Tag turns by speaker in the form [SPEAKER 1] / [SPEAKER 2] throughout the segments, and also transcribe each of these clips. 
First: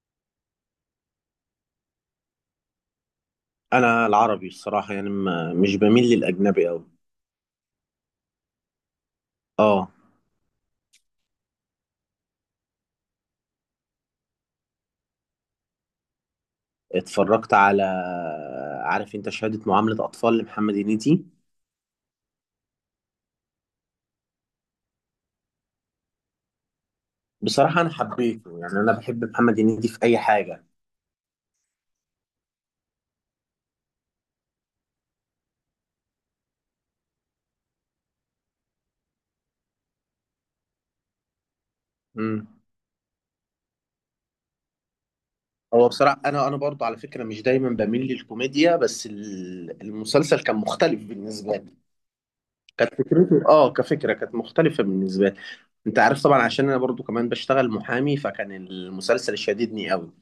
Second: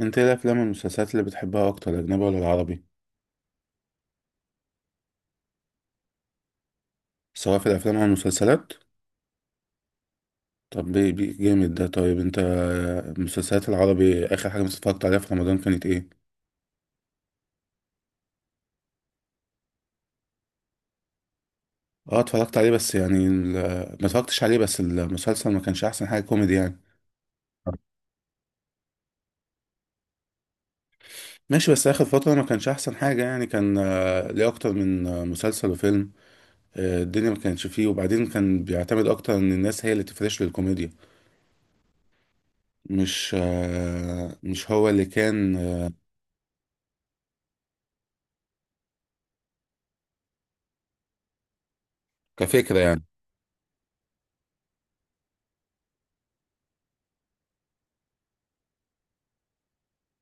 [SPEAKER 1] انت ايه الافلام والمسلسلات اللي بتحبها اكتر، الاجنبي ولا العربي؟
[SPEAKER 2] انا العربي الصراحه، يعني ما مش بميل للاجنبي قوي.
[SPEAKER 1] سواء في الافلام او المسلسلات.
[SPEAKER 2] اه.
[SPEAKER 1] طب بي بي جامد ده. طيب انت، المسلسلات العربي اخر حاجه مثلا اتفرجت عليها في رمضان كانت ايه؟
[SPEAKER 2] اتفرجت على... عارف انت شهاده معامله اطفال لمحمد هنيدي؟
[SPEAKER 1] اه اتفرجت عليه بس يعني ما اتفرجتش عليه. بس المسلسل ما كانش احسن حاجه كوميدي يعني.
[SPEAKER 2] بصراحه انا حبيته، يعني انا بحب محمد هنيدي في اي حاجه.
[SPEAKER 1] ماشي، بس اخر فتره ما كانش احسن حاجه يعني. كان ليه اكتر من مسلسل وفيلم الدنيا؟ ما كانش فيه، وبعدين كان بيعتمد اكتر ان الناس هي اللي تفرش للكوميديا،
[SPEAKER 2] امم
[SPEAKER 1] مش مش هو اللي كان.
[SPEAKER 2] هو بصراحه انا برضو على فكره مش دايما بميل للكوميديا، بس المسلسل كان مختلف بالنسبه لي.
[SPEAKER 1] كفكره
[SPEAKER 2] كانت
[SPEAKER 1] يعني.
[SPEAKER 2] فكرته، كفكره، كانت مختلفه بالنسبه لي. انت عارف طبعا، عشان انا برضو كمان بشتغل محامي، فكان المسلسل شاددني قوي.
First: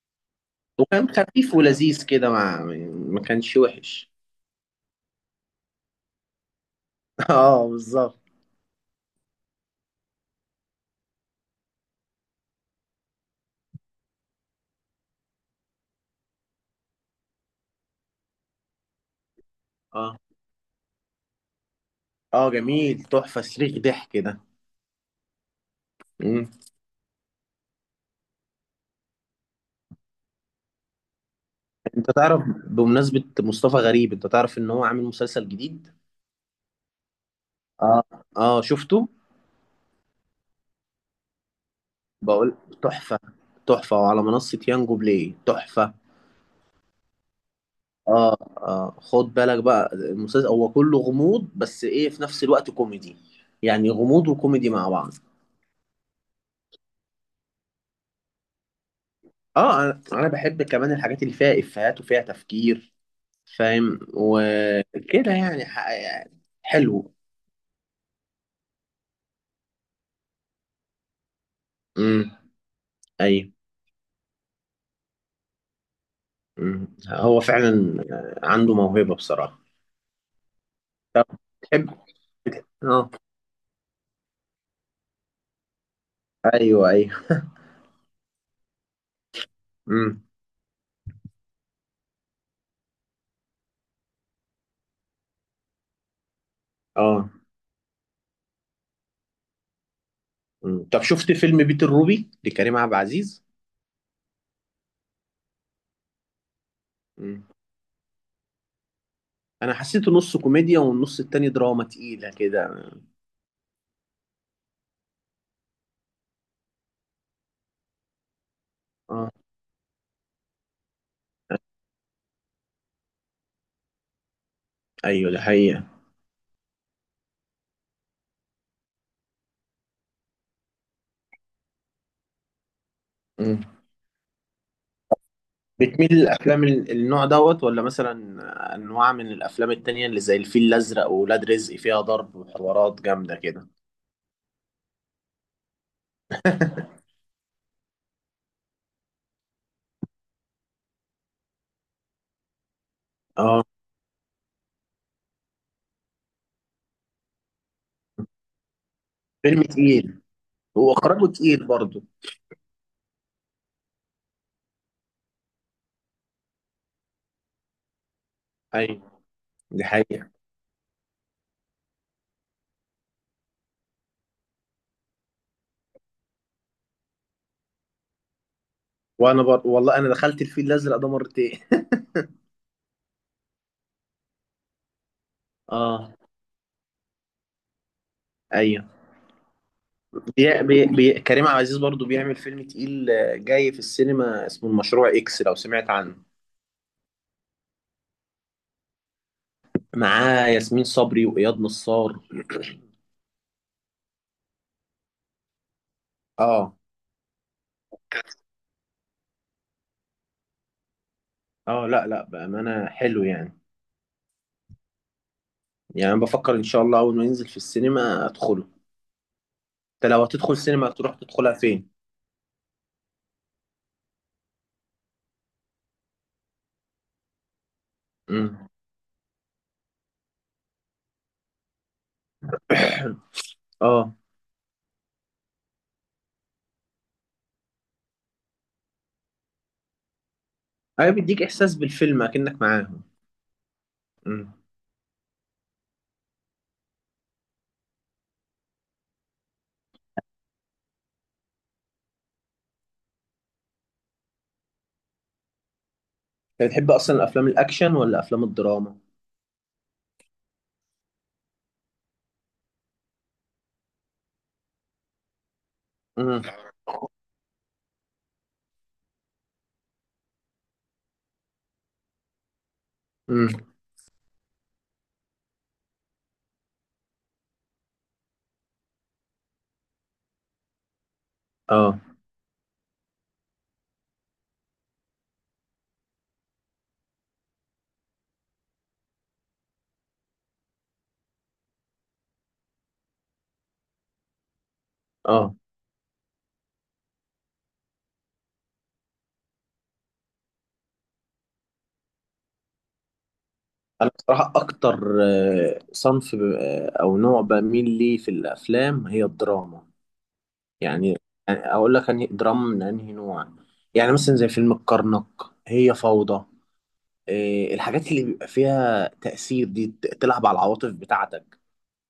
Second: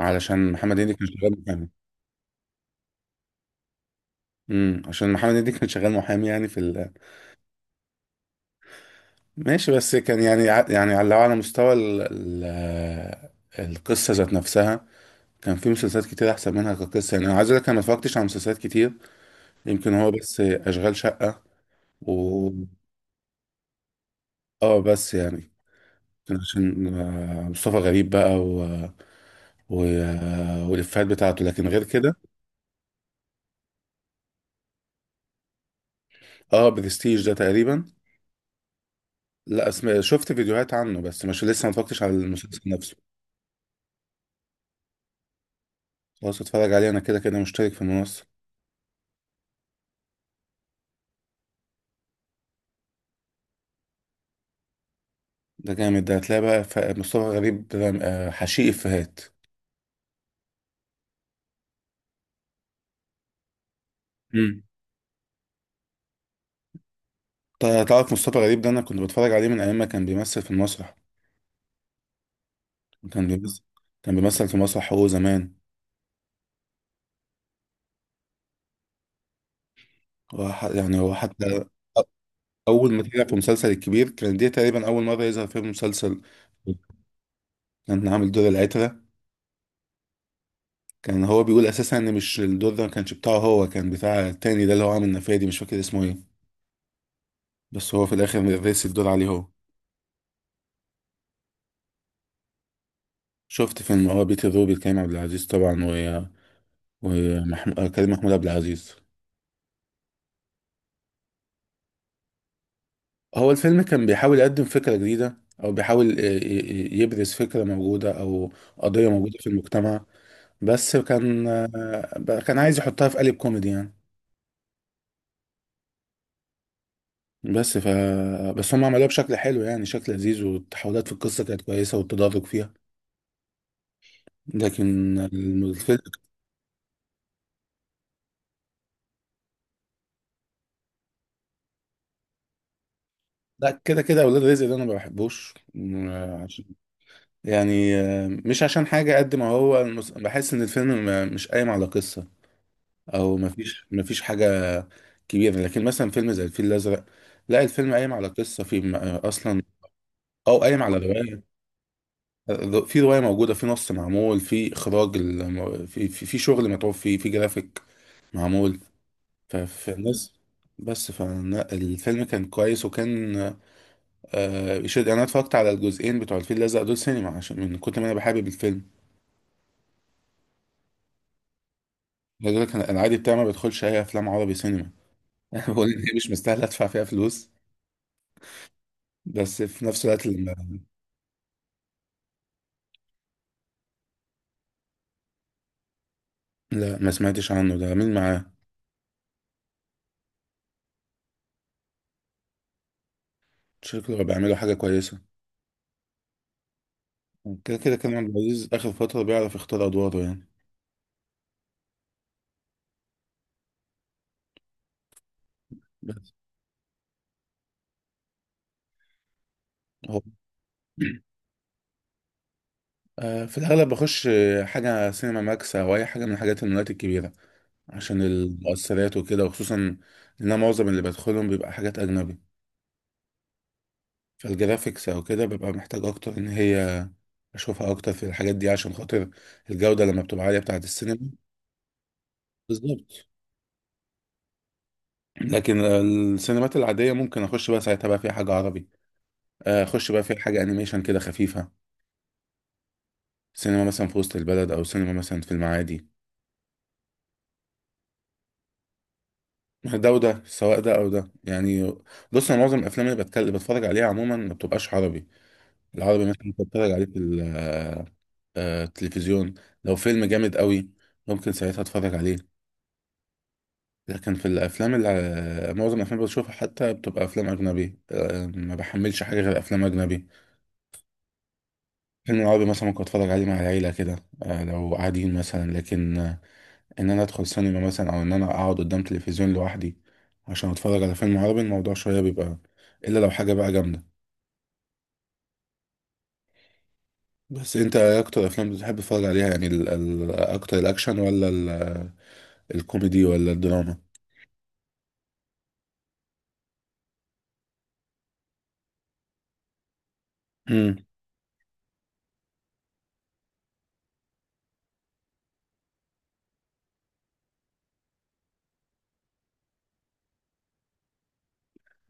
[SPEAKER 1] علشان محمد هنيدي كان
[SPEAKER 2] وكان
[SPEAKER 1] شغال
[SPEAKER 2] خفيف
[SPEAKER 1] محامي.
[SPEAKER 2] ولذيذ كده، ما كانش وحش.
[SPEAKER 1] امم، عشان محمد هنيدي كان شغال محامي يعني في ال...
[SPEAKER 2] اه، بالظبط.
[SPEAKER 1] ماشي، بس كان يعني يعني على، لو على مستوى ال... ال... القصه ذات نفسها. كان في مسلسلات كتير احسن منها كقصه. يعني انا عايز اقول لك انا ما اتفرجتش على مسلسلات كتير. يمكن هو
[SPEAKER 2] اه،
[SPEAKER 1] بس اشغال شقه، و
[SPEAKER 2] اه، جميل، تحفة صريخ ضحك ده.
[SPEAKER 1] اه بس يعني كان
[SPEAKER 2] مم.
[SPEAKER 1] عشان مصطفى غريب بقى، و... و... والافيهات بتاعته، لكن غير
[SPEAKER 2] انت
[SPEAKER 1] كده.
[SPEAKER 2] تعرف... بمناسبة مصطفى غريب، انت تعرف ان هو عامل مسلسل جديد؟
[SPEAKER 1] اه برستيج ده تقريبا.
[SPEAKER 2] اه، اه، شفته.
[SPEAKER 1] لا اسم... شفت فيديوهات عنه بس، مش لسه ما اتفرجتش على
[SPEAKER 2] بقول...
[SPEAKER 1] المسلسل نفسه.
[SPEAKER 2] تحفة. تحفة، وعلى منصة يانجو بلاي تحفة.
[SPEAKER 1] خلاص اتفرج عليه، انا كده كده مشترك في المنصة.
[SPEAKER 2] اه، اه، خد بالك بقى، المسلسل هو كله غموض بس ايه، في نفس الوقت كوميدي. يعني غموض وكوميدي مع بعض.
[SPEAKER 1] ده جامد ده. هتلاقي بقى مصطفى غريب حشيق افيهات.
[SPEAKER 2] اه، انا بحب كمان الحاجات اللي فيها افيهات وفيها تفكير. فاهم؟
[SPEAKER 1] مم.
[SPEAKER 2] وكده يعني, يعني حلو.
[SPEAKER 1] طيب، تعرف مصطفى غريب ده انا كنت بتفرج عليه من ايام ما كان بيمثل في المسرح؟
[SPEAKER 2] امم.
[SPEAKER 1] كان
[SPEAKER 2] ايوه.
[SPEAKER 1] بيمثل، كان بيمثل في مسرح هو زمان.
[SPEAKER 2] مم. هو فعلا عنده موهبة بصراحة.
[SPEAKER 1] هو يعني هو
[SPEAKER 2] طب...
[SPEAKER 1] حتى
[SPEAKER 2] تحب... بتحب-
[SPEAKER 1] اول ما
[SPEAKER 2] اه
[SPEAKER 1] طلع في مسلسل الكبير، كان دي تقريبا اول مرة يظهر في مسلسل.
[SPEAKER 2] ايوه، ايوه.
[SPEAKER 1] كان عامل دور العترة.
[SPEAKER 2] امم.
[SPEAKER 1] كان هو بيقول اساسا ان مش الدور ده ما كانش بتاعه، هو كان بتاع التاني ده اللي هو عامل نفادي، مش فاكر اسمه ايه.
[SPEAKER 2] اه.
[SPEAKER 1] بس هو في الاخر رسي الدور عليه هو.
[SPEAKER 2] مم. طب شفت فيلم بيت الروبي لكريم عبد العزيز؟
[SPEAKER 1] شفت فيلم اه بيت الروبي، كريم عبد العزيز طبعا، و
[SPEAKER 2] مم.
[SPEAKER 1] ومحمود، كريم محمود عبد العزيز.
[SPEAKER 2] انا حسيته نص كوميديا، والنص التاني دراما تقيلة كده.
[SPEAKER 1] هو الفيلم كان بيحاول يقدم فكرة جديدة، او بيحاول يبرز فكرة موجودة او قضية
[SPEAKER 2] اه،
[SPEAKER 1] موجودة في المجتمع. بس كان كان عايز يحطها في قالب كوميدي يعني.
[SPEAKER 2] ايوه، ده حقيقة.
[SPEAKER 1] بس ف بس هم عملوها بشكل حلو يعني، شكل لذيذ، والتحولات في القصة كانت كويسة والتدرج فيها.
[SPEAKER 2] مم.
[SPEAKER 1] لكن الفيلم،
[SPEAKER 2] بتميل للافلام النوع دوت ولا مثلا انواع من الافلام التانية اللي زي الفيل الازرق وولاد رزق، فيها ضرب وحوارات جامدة كده؟
[SPEAKER 1] لا كده كده اولاد رزق ده انا ما بحبوش. يعني مش عشان حاجة، قد ما هو المس... بحس إن الفيلم مش قايم على قصة، أو
[SPEAKER 2] اه،
[SPEAKER 1] مفيش حاجة كبيرة. لكن مثلا فيلم زي الفيل الأزرق، لا الفيلم قايم على قصة في أصلا،
[SPEAKER 2] فيلم تقيل.
[SPEAKER 1] أو قايم على
[SPEAKER 2] واخراجه
[SPEAKER 1] رواية.
[SPEAKER 2] تقيل برضه.
[SPEAKER 1] في رواية موجودة، في نص معمول، في إخراج في شغل متعوب فيه، في جرافيك معمول.
[SPEAKER 2] ايوه، دي حقيقة.
[SPEAKER 1] فالناس، بس فالفيلم كان كويس، وكان يشد. أنا اتفرجت على الجزئين بتوع الفيل الأزرق دول سينما، عشان من كتر ما أنا بحابب الفيلم.
[SPEAKER 2] والله انا دخلت الفيل الازرق ده مرتين
[SPEAKER 1] عايز اقول لك انا، أنا عادي بتاعي ما بدخلش اي افلام عربي سينما. انا بقول ان
[SPEAKER 2] اه،
[SPEAKER 1] هي مش مستاهله ادفع فيها فلوس،
[SPEAKER 2] ايوه.
[SPEAKER 1] بس في نفس الوقت لما،
[SPEAKER 2] بي... بي... كريم عبد العزيز برضو بيعمل فيلم تقيل جاي في السينما اسمه المشروع اكس، لو سمعت عنه؟
[SPEAKER 1] لا ما سمعتش عنه، ده مين معاه؟
[SPEAKER 2] معاه ياسمين صبري واياد نصار.
[SPEAKER 1] شكله بيعملوا حاجه كويسه.
[SPEAKER 2] اه،
[SPEAKER 1] كده كده كان عبد العزيز اخر فتره بيعرف يختار ادواره يعني.
[SPEAKER 2] اه، لا لا، بامانه حلو يعني. يعني أنا
[SPEAKER 1] بس
[SPEAKER 2] بفكر ان شاء الله اول ما ينزل في السينما ادخله. انت
[SPEAKER 1] هو
[SPEAKER 2] لو هتدخل سينما تروح تدخلها فين؟
[SPEAKER 1] في الاغلب بخش حاجه سينما ماكس، او اي حاجه من حاجات المولات الكبيره، عشان
[SPEAKER 2] امم.
[SPEAKER 1] المؤثرات وكده، وخصوصا ان أنا معظم اللي بدخلهم بيبقى حاجات اجنبي.
[SPEAKER 2] اه.
[SPEAKER 1] فالجرافيكس او كده ببقى محتاج اكتر ان هي اشوفها اكتر في الحاجات دي، عشان خاطر الجودة لما بتبقى عالية بتاعة
[SPEAKER 2] ايوه،
[SPEAKER 1] السينما.
[SPEAKER 2] بيديك احساس بالفيلم اكنك معاهم.
[SPEAKER 1] بالظبط.
[SPEAKER 2] امم.
[SPEAKER 1] لكن السينمات العادية ممكن اخش بقى ساعتها بقى في حاجة عربي، اخش بقى في حاجة انيميشن كده خفيفة. سينما مثلا في وسط البلد، او سينما مثلا في المعادي.
[SPEAKER 2] انت بتحب اصلا الافلام الاكشن ولا افلام الدراما؟
[SPEAKER 1] ده وده، سواء ده او ده يعني. بص، انا معظم الافلام اللي بتكلم بتفرج عليها عموما ما بتبقاش عربي. العربي
[SPEAKER 2] امم.
[SPEAKER 1] مثلا بتفرج عليه في التلفزيون. لو فيلم جامد قوي، ممكن ساعتها اتفرج عليه.
[SPEAKER 2] امم.
[SPEAKER 1] لكن في الافلام، اللي معظم الافلام اللي بشوفها حتى بتبقى افلام اجنبي. ما بحملش حاجه غير افلام اجنبي.
[SPEAKER 2] اه.
[SPEAKER 1] فيلم عربي مثلا ممكن اتفرج عليه مع العيله كده، لو قاعدين مثلا. لكن ان انا ادخل سينما مثلا، او ان انا اقعد قدام تلفزيون لوحدي عشان اتفرج على فيلم عربي، الموضوع شويه بيبقى، الا لو حاجه بقى جامده.
[SPEAKER 2] اه،
[SPEAKER 1] بس انت إيه اكتر افلام بتحب تتفرج عليها يعني، ال ال اكتر الاكشن ولا ال الكوميدي ولا الدراما؟
[SPEAKER 2] انا بصراحه اكتر صنف او نوع بميل ليه في الافلام هي الدراما.
[SPEAKER 1] امم.
[SPEAKER 2] يعني... يعني اقول لك انهي دراما من انهي نوع. يعني مثلا زي فيلم الكرنك. هي فوضى. الحاجات اللي بيبقى فيها تأثير دي تلعب على العواطف بتاعتك.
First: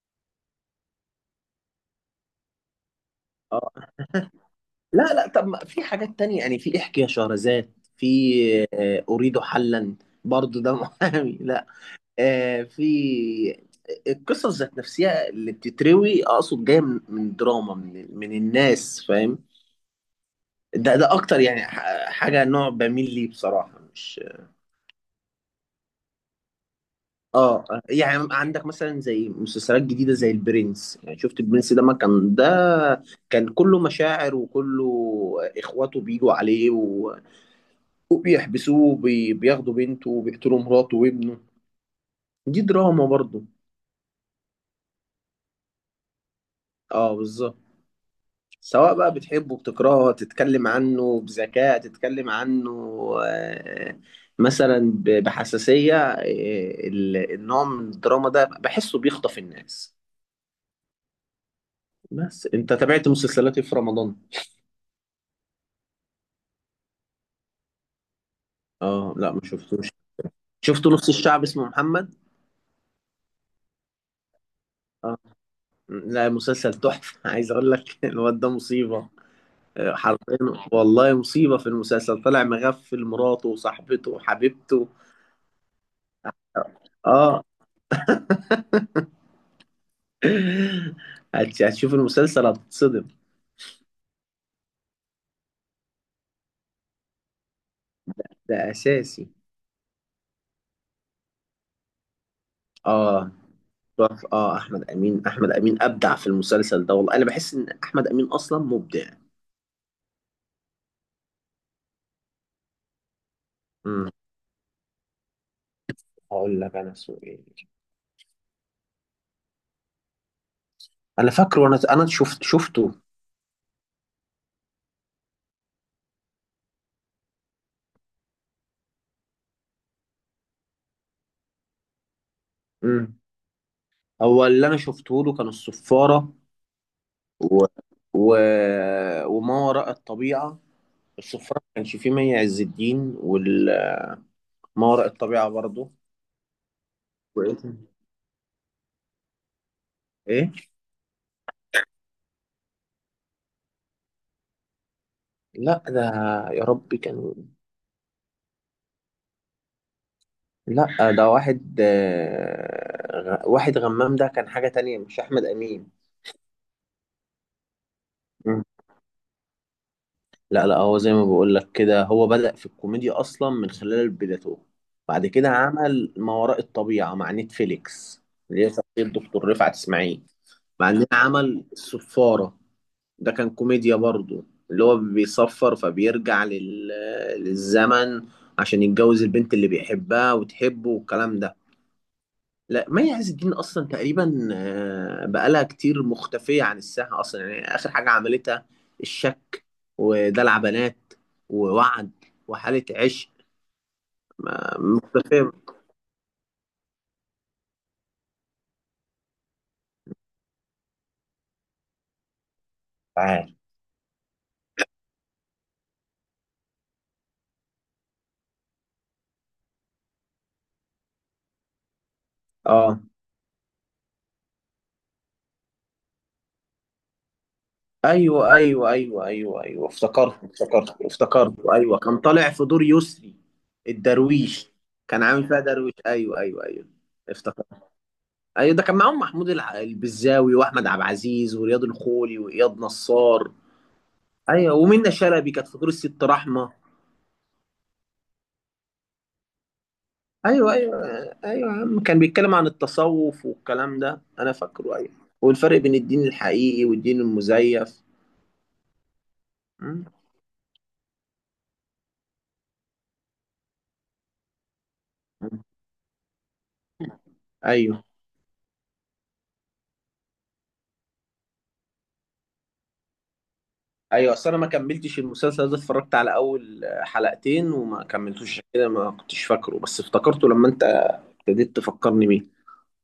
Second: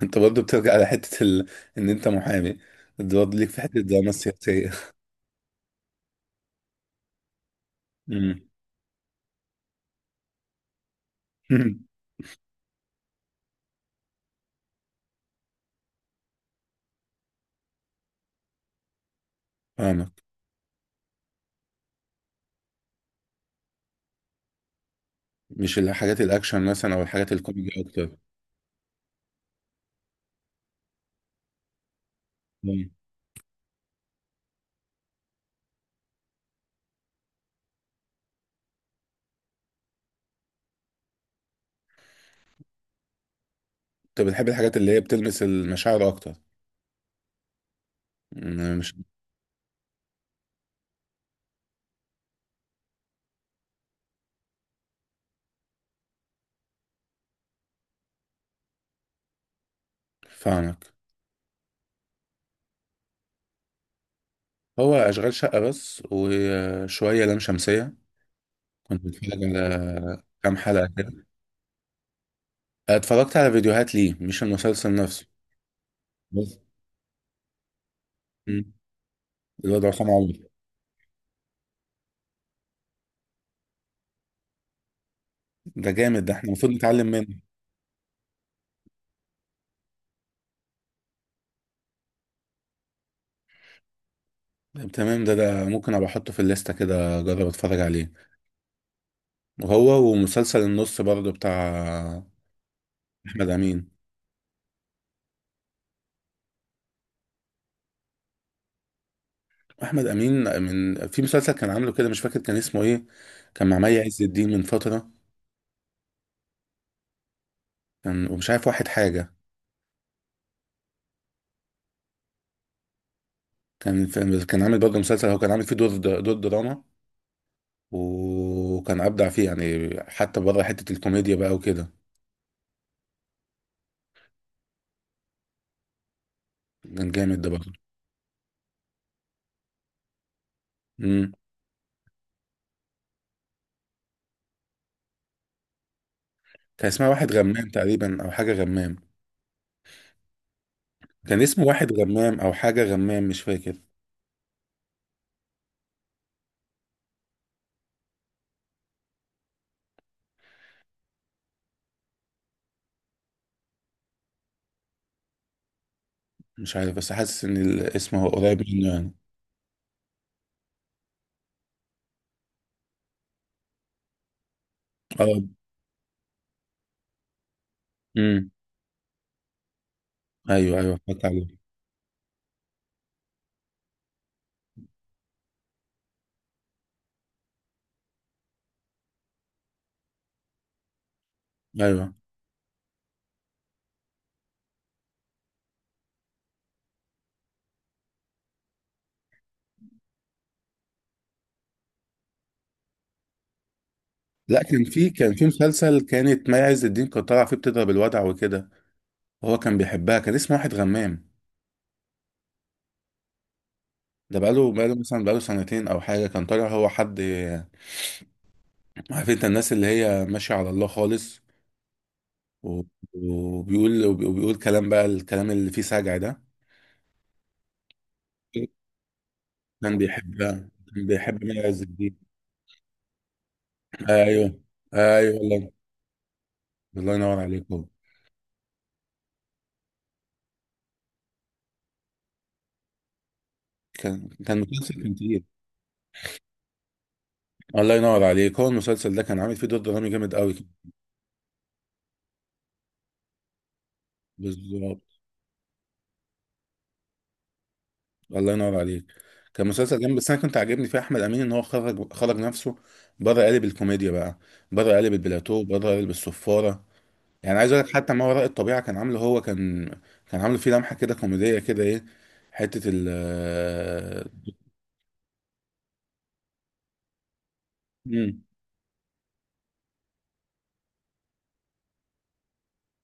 [SPEAKER 1] انت برضه بترجع على حته ال... ان انت محامي، برضه ليك في
[SPEAKER 2] اه،
[SPEAKER 1] حته الدراما السياسيه.
[SPEAKER 2] لا لا، طب ما في حاجات تانية يعني، في احكي يا شهرزاد، في اريد حلا. برضه ده محامي لا.
[SPEAKER 1] مم.
[SPEAKER 2] في... القصص ذات نفسها اللي بتتروي، اقصد جايه من دراما من الناس، فاهم؟
[SPEAKER 1] فاهمك.
[SPEAKER 2] ده اكتر يعني، حاجه نوع بميل ليه بصراحه، مش...
[SPEAKER 1] مش الحاجات الاكشن مثلا او الحاجات
[SPEAKER 2] اه،
[SPEAKER 1] الكوميدي اكتر؟
[SPEAKER 2] يعني عندك مثلا زي مسلسلات جديده زي البرنس، يعني شفت البرنس ده؟ ما كان ده
[SPEAKER 1] مم.
[SPEAKER 2] كان كله مشاعر، وكله اخواته بيجوا عليه و-... وبيحبسوه، بياخدوا بنته، وبيقتلوا مراته وابنه. دي دراما برضه.
[SPEAKER 1] انت بتحب الحاجات اللي هي بتلمس المشاعر اكتر،
[SPEAKER 2] اه، بالظبط.
[SPEAKER 1] مم، مش
[SPEAKER 2] سواء بقى بتحبه، بتكرهه، تتكلم عنه بذكاء، تتكلم عنه آه، مثلا بحساسية، النوع من الدراما ده بحسه بيخطف الناس.
[SPEAKER 1] فاهمك؟
[SPEAKER 2] بس انت تابعت مسلسلاتي في رمضان؟
[SPEAKER 1] هو اشغال شقه بس، وشويه لام شمسيه. كنت
[SPEAKER 2] اه، لا، ما
[SPEAKER 1] بتفرج
[SPEAKER 2] شفتوش.
[SPEAKER 1] على كام
[SPEAKER 2] شفت
[SPEAKER 1] حلقه
[SPEAKER 2] نص
[SPEAKER 1] كده.
[SPEAKER 2] الشعب اسمه محمد.
[SPEAKER 1] اتفرجت على فيديوهات ليه، مش المسلسل
[SPEAKER 2] اه،
[SPEAKER 1] نفسه.
[SPEAKER 2] لا،
[SPEAKER 1] بس
[SPEAKER 2] مسلسل تحفة عايز اقول لك الواد ده
[SPEAKER 1] مم.
[SPEAKER 2] مصيبة.
[SPEAKER 1] الواد عصام
[SPEAKER 2] حرفيا.
[SPEAKER 1] عمر،
[SPEAKER 2] والله مصيبة، في المسلسل طلع مغفل مراته وصاحبته وحبيبته.
[SPEAKER 1] ده جامد ده، احنا المفروض نتعلم منه.
[SPEAKER 2] اه هتشوف المسلسل هتتصدم.
[SPEAKER 1] طب تمام، ده ده ممكن ابقى احطه في الليسته كده، اجرب اتفرج عليه.
[SPEAKER 2] ده اساسي.
[SPEAKER 1] هو ومسلسل النص برضه بتاع
[SPEAKER 2] اه،
[SPEAKER 1] احمد امين.
[SPEAKER 2] تحفة. اه، احمد امين، احمد امين ابدع في المسلسل ده، والله انا بحس ان احمد امين اصلا مبدع.
[SPEAKER 1] احمد امين من في مسلسل كان عامله كده، مش فاكر كان اسمه ايه. كان مع مي
[SPEAKER 2] امم.
[SPEAKER 1] عز الدين من فتره.
[SPEAKER 2] هقول لك انا اسمه ايه.
[SPEAKER 1] كان، ومش عارف واحد حاجه.
[SPEAKER 2] انا فاكره، وانا شفته.
[SPEAKER 1] كان في... كان عامل برضه مسلسل هو، كان عامل فيه دور دور دراما. وكان ابدع فيه يعني، حتى بره حته الكوميديا بقى وكده.
[SPEAKER 2] امم. هو اللي انا شفته له كان الصفاره.
[SPEAKER 1] كان جامد ده
[SPEAKER 2] و...
[SPEAKER 1] برضه.
[SPEAKER 2] و... وما وراء الطبيعه.
[SPEAKER 1] امم.
[SPEAKER 2] الصفاره ما كانش فيه مي عز الدين، وما وراء الطبيعه برضه.
[SPEAKER 1] كان اسمها واحد
[SPEAKER 2] وايه
[SPEAKER 1] غمام
[SPEAKER 2] تاني؟
[SPEAKER 1] تقريبا، او حاجه غمام.
[SPEAKER 2] إيه؟
[SPEAKER 1] كان اسمه واحد غمام، او حاجه غمام، مش فاكر.
[SPEAKER 2] لا، ده... يا ربي كان... لا، ده واحد واحد غمام، ده كان حاجة تانية مش أحمد أمين.
[SPEAKER 1] مش عارف، بس حاسس ان الاسم هو قريب
[SPEAKER 2] مم.
[SPEAKER 1] منه يعني.
[SPEAKER 2] لا لا، هو زي ما بقول لك كده، هو بدأ في الكوميديا أصلا من خلال بدايته. بعد
[SPEAKER 1] اه.
[SPEAKER 2] كده عمل ما وراء الطبيعة مع نتفليكس.
[SPEAKER 1] امم.
[SPEAKER 2] اللي هي شخصية دكتور رفعت إسماعيل.
[SPEAKER 1] ايوه ايوه،
[SPEAKER 2] بعدين
[SPEAKER 1] فاكر عليه.
[SPEAKER 2] عمل الصفارة. ده كان كوميديا برضو. اللي هو بيصفر فبيرجع لل... للزمن، عشان يتجوز البنت اللي بيحبها وتحبه والكلام ده.
[SPEAKER 1] ايوه.
[SPEAKER 2] لا، مي عز الدين اصلا تقريبا بقالها كتير مختفيه عن الساحه اصلا، يعني اخر حاجه عملتها... الشك. ودلع بنات. ووعد. وحاله عشق.
[SPEAKER 1] لا كان في، كان
[SPEAKER 2] مختفيه،
[SPEAKER 1] في
[SPEAKER 2] مش
[SPEAKER 1] مسلسل كانت مي عز الدين كانت طالعه فيه بتضرب الوضع وكده، وهو كان بيحبها. كان اسمه واحد غمام.
[SPEAKER 2] عارف.
[SPEAKER 1] ده بقاله، بقاله مثلا بقاله سنتين او حاجه. كان طالع هو، حد عارف انت الناس اللي هي ماشيه على الله خالص، و-
[SPEAKER 2] اه،
[SPEAKER 1] وبيقول، وبيقول كلام بقى، الكلام اللي فيه سجع ده.
[SPEAKER 2] ايوه ايوه ايوه ايوه ايوه،
[SPEAKER 1] كان
[SPEAKER 2] افتكرت،
[SPEAKER 1] بيحبها،
[SPEAKER 2] افتكرت،
[SPEAKER 1] كان بيحب
[SPEAKER 2] افتكرت،
[SPEAKER 1] مي عز
[SPEAKER 2] ايوه،
[SPEAKER 1] الدين.
[SPEAKER 2] كان طالع في دور يسري
[SPEAKER 1] ايوه.
[SPEAKER 2] الدرويش. كان
[SPEAKER 1] ايوه
[SPEAKER 2] عامل فيها
[SPEAKER 1] والله.
[SPEAKER 2] درويش، ايوه ايوه ايوه.
[SPEAKER 1] الله ينور عليك.
[SPEAKER 2] افتكرت.
[SPEAKER 1] هو
[SPEAKER 2] ايوه، ده كان معاهم محمود البزاوي، واحمد عبد العزيز، ورياض الخولي، واياد نصار.
[SPEAKER 1] كان، كان
[SPEAKER 2] ايوه،
[SPEAKER 1] مسلسل
[SPEAKER 2] ومنة
[SPEAKER 1] كان تقيل.
[SPEAKER 2] شلبي كانت في دور الست رحمه.
[SPEAKER 1] الله ينور عليك. هو المسلسل ده كان عامل فيه دور درامي جامد قوي.
[SPEAKER 2] ايوه، ايوه. ايوه يا عم، كان بيتكلم عن التصوف والكلام ده، انا فاكره، ايوه.
[SPEAKER 1] بالظبط.
[SPEAKER 2] والفرق بين الدين الحقيقي والدين المزيف.
[SPEAKER 1] الله ينور عليك. كان مسلسل
[SPEAKER 2] مم.
[SPEAKER 1] جامد. بس انا كنت عاجبني في احمد امين ان هو خرج، خرج نفسه بره قالب الكوميديا بقى، بره قالب البلاتو، بره قالب الصفاره. يعني عايز اقول لك
[SPEAKER 2] ايوه،
[SPEAKER 1] حتى ما وراء الطبيعه كان عامله هو، كان كان عامله فيه لمحه كده كوميديه كده، ايه، حته ال.
[SPEAKER 2] ايوه، اصل انا ما كملتش المسلسل ده، اتفرجت على اول حلقتين وما
[SPEAKER 1] امم.
[SPEAKER 2] كملتوش، عشان كده ما كنتش فاكره، بس افتكرته لما انت ابتديت تفكرني بيه.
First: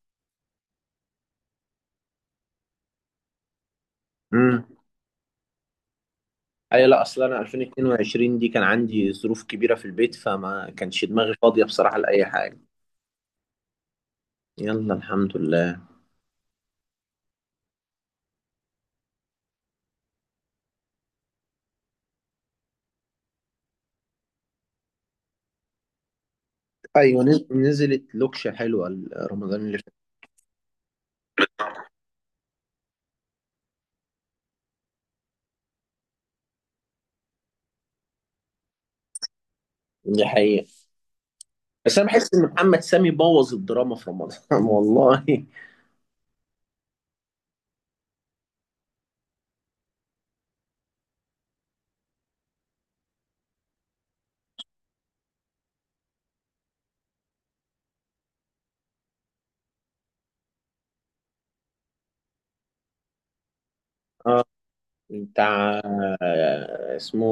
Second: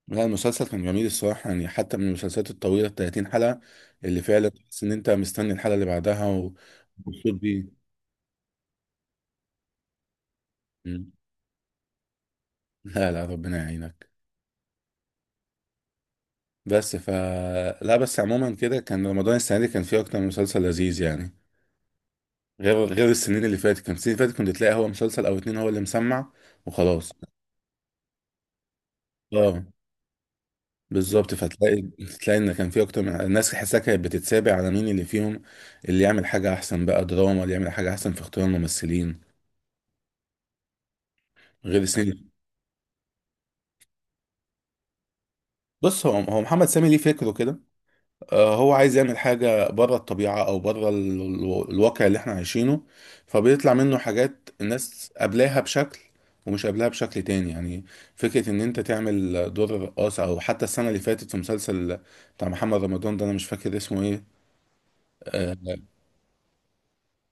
[SPEAKER 1] لا المسلسل كان جميل الصراحه يعني، حتى من المسلسلات الطويله ال 30 حلقه، اللي فعلا
[SPEAKER 2] امم.
[SPEAKER 1] تحس ان انت مستني الحلقه اللي بعدها
[SPEAKER 2] ايوه، لا، اصل
[SPEAKER 1] ومبسوط
[SPEAKER 2] انا
[SPEAKER 1] بيه.
[SPEAKER 2] 2022 دي كان عندي ظروف كبيره في البيت، فما كانش
[SPEAKER 1] مم.
[SPEAKER 2] دماغي فاضيه بصراحه لاي حاجه.
[SPEAKER 1] لا لا، ربنا يعينك.
[SPEAKER 2] يلا الحمد لله.
[SPEAKER 1] بس ف لا، بس عموما كده كان رمضان السنه دي كان فيه اكتر من مسلسل لذيذ يعني، غير، غير السنين اللي فاتت. كان السنين اللي فاتت كنت تلاقي هو مسلسل او اتنين هو اللي مسمع وخلاص.
[SPEAKER 2] ايوه، نزلت لوكشه حلوه رمضان
[SPEAKER 1] اه
[SPEAKER 2] اللي فات.
[SPEAKER 1] بالظبط. فتلاقي، تلاقي ان كان فيه اكتر من الناس تحسها كانت بتتسابق على مين اللي فيهم اللي يعمل حاجه احسن بقى دراما، اللي يعمل حاجه احسن في اختيار الممثلين،
[SPEAKER 2] دي حقيقة،
[SPEAKER 1] غير
[SPEAKER 2] بس انا
[SPEAKER 1] السنين.
[SPEAKER 2] بحس ان محمد سامي بوظ الدراما في رمضان والله.
[SPEAKER 1] بص هو، هو محمد سامي ليه فكره كده. هو عايز يعمل حاجة بره الطبيعة أو بره الواقع اللي احنا عايشينه، فبيطلع منه حاجات الناس قابلاها بشكل ومش قابلاها بشكل تاني يعني. فكرة إن أنت تعمل دور الرقاص، أو حتى السنة اللي فاتت في مسلسل بتاع محمد رمضان ده، أنا مش فاكر اسمه إيه.
[SPEAKER 2] اه،
[SPEAKER 1] آه،
[SPEAKER 2] بتاع... اسمه...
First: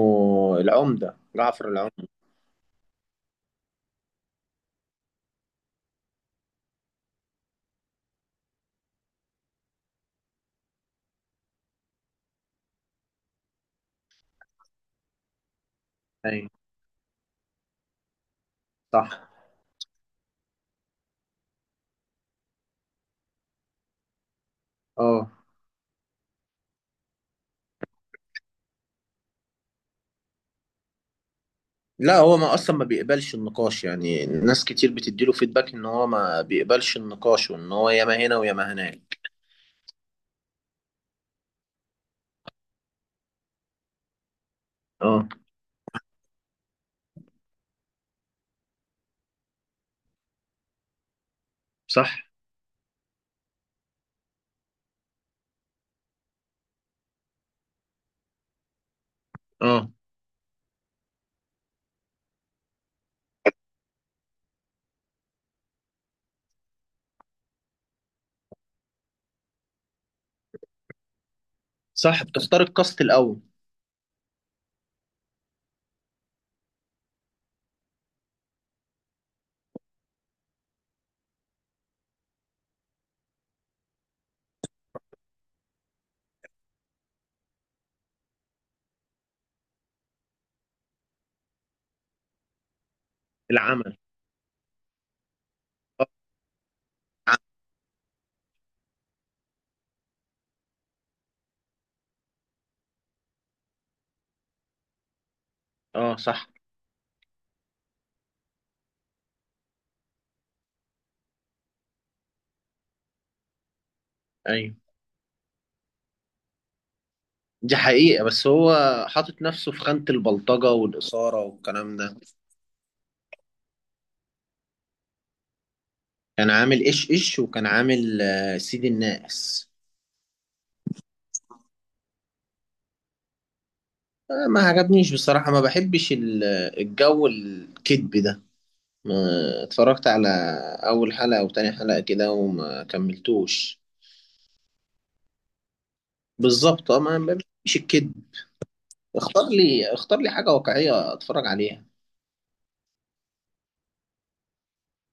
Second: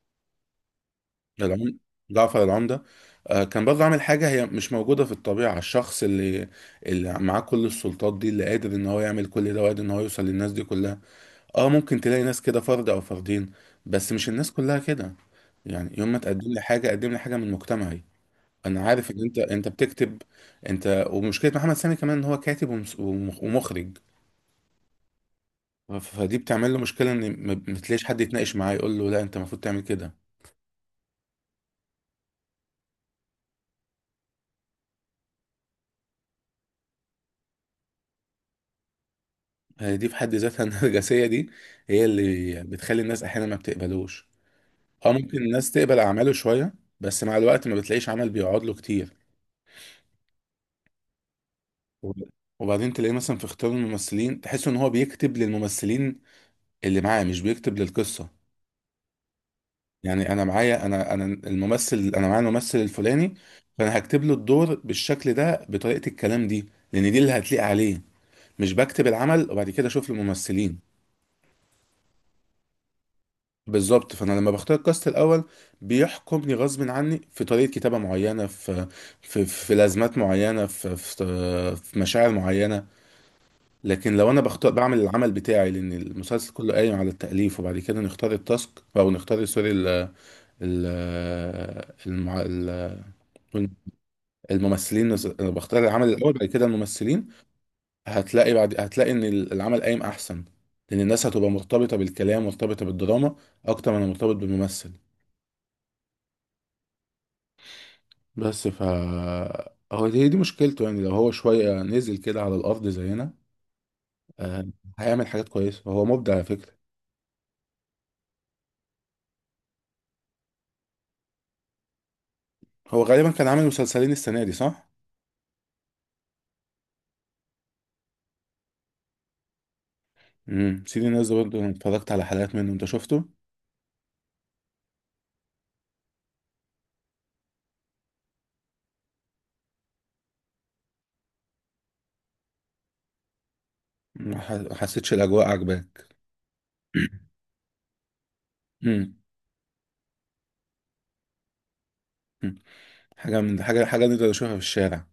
[SPEAKER 2] العمده، جعفر
[SPEAKER 1] العم-
[SPEAKER 2] العمده.
[SPEAKER 1] جعفر العمدة. كان برضه عامل حاجة هي مش موجودة في الطبيعة، الشخص اللي، اللي معاه كل السلطات دي، اللي قادر إن هو يعمل كل ده، وقادر إن هو يوصل للناس دي كلها. اه ممكن تلاقي ناس كده فرد او فردين، بس مش الناس كلها كده. يعني يوم ما
[SPEAKER 2] ايوه،
[SPEAKER 1] تقدم لي حاجه، قدم لي حاجه من مجتمعي. انا عارف ان
[SPEAKER 2] صح.
[SPEAKER 1] انت، انت بتكتب. انت ومشكله محمد سامي كمان ان هو كاتب ومخرج،
[SPEAKER 2] اه،
[SPEAKER 1] فدي بتعمل له مشكله ان ما تلاقيش حد يتناقش معاه يقول له لا انت المفروض تعمل كده.
[SPEAKER 2] لا، هو ما اصلا ما بيقبلش النقاش، يعني ناس كتير بتديله فيدباك ان هو ما بيقبلش النقاش، وان هو ياما هنا وياما هناك.
[SPEAKER 1] هي دي في حد ذاتها النرجسيه دي هي اللي بتخلي الناس احيانا ما بتقبلوش. اه
[SPEAKER 2] اه.
[SPEAKER 1] ممكن الناس تقبل اعماله شويه، بس مع الوقت ما بتلاقيش عمل بيقعد له كتير.
[SPEAKER 2] صح.
[SPEAKER 1] وب- وبعدين تلاقيه مثلا في اختيار الممثلين تحس ان هو بيكتب للممثلين اللي معاه، مش بيكتب للقصه.
[SPEAKER 2] اه،
[SPEAKER 1] يعني انا معايا انا، انا الممثل، انا معايا الممثل الفلاني، فانا هكتب له الدور بالشكل ده بطريقه الكلام دي، لان دي اللي هتليق عليه، مش بكتب العمل وبعد كده اشوف الممثلين.
[SPEAKER 2] صح، بتختار الكاست الاول.
[SPEAKER 1] بالظبط. فانا لما بختار الكاست الاول، بيحكمني غصب عني في طريقه كتابه معينه، في لازمات معينه، في مشاعر معينه. لكن لو انا بختار، بعمل العمل بتاعي، لان المسلسل كله قايم على التأليف، وبعد كده نختار التاسك، او نختار سوري ال ال المع- ال-
[SPEAKER 2] العمل.
[SPEAKER 1] الممثلين. انا بختار العمل الاول، بعد كده الممثلين.
[SPEAKER 2] اه،
[SPEAKER 1] هتلاقي بعد، هتلاقي ان العمل قايم احسن، لان الناس هتبقى مرتبطة بالكلام، مرتبطة بالدراما اكتر من مرتبط بالممثل.
[SPEAKER 2] اه، صح.
[SPEAKER 1] بس ف هو دي مشكلته يعني. لو هو شوية نزل كده على الارض زينا، آه،
[SPEAKER 2] ايوه،
[SPEAKER 1] هيعمل حاجات كويسة، هو مبدع على فكرة.
[SPEAKER 2] دي حقيقة، بس هو حاطط نفسه في خانة البلطجة والإثارة والكلام ده.
[SPEAKER 1] هو غالبا كان عامل مسلسلين السنة دي صح؟
[SPEAKER 2] كان عامل إيش إيش، وكان عامل سيد الناس.
[SPEAKER 1] امم، سيدي الناس ده برضه اتفرجت على حلقات منه، انت شفته؟
[SPEAKER 2] ما عجبنيش بصراحة، ما بحبش الجو الكذب ده. ما... اتفرجت على أول حلقة أو تاني حلقة كده، وما كملتوش.
[SPEAKER 1] ما حسيتش الاجواء عجباك؟
[SPEAKER 2] بالظبط، اه، ما بحبش الكذب.
[SPEAKER 1] امم.
[SPEAKER 2] اختار لي، اختار لي حاجة واقعية اتفرج عليها.
[SPEAKER 1] أمم. حاجه من حاجه، حاجه نقدر نشوفها في الشارع.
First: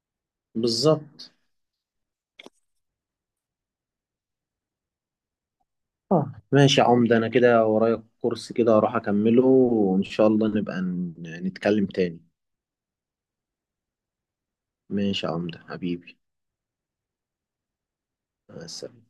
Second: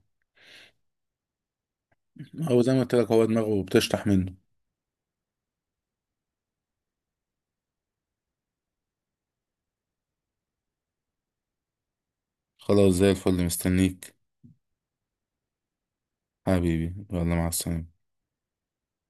[SPEAKER 2] بالظبط.
[SPEAKER 1] هو زي ما قلت لك، هو دماغه بتشطح منه.
[SPEAKER 2] اه، ماشي يا عمده، انا كده ورايا كورس كده اروح اكمله، وان شاء الله نبقى نتكلم تاني.
[SPEAKER 1] خلاص زي الفل، مستنيك.
[SPEAKER 2] ماشي يا عمدة حبيبي.
[SPEAKER 1] حبيبي، يلا مع السلامه.
[SPEAKER 2] مع السلامة.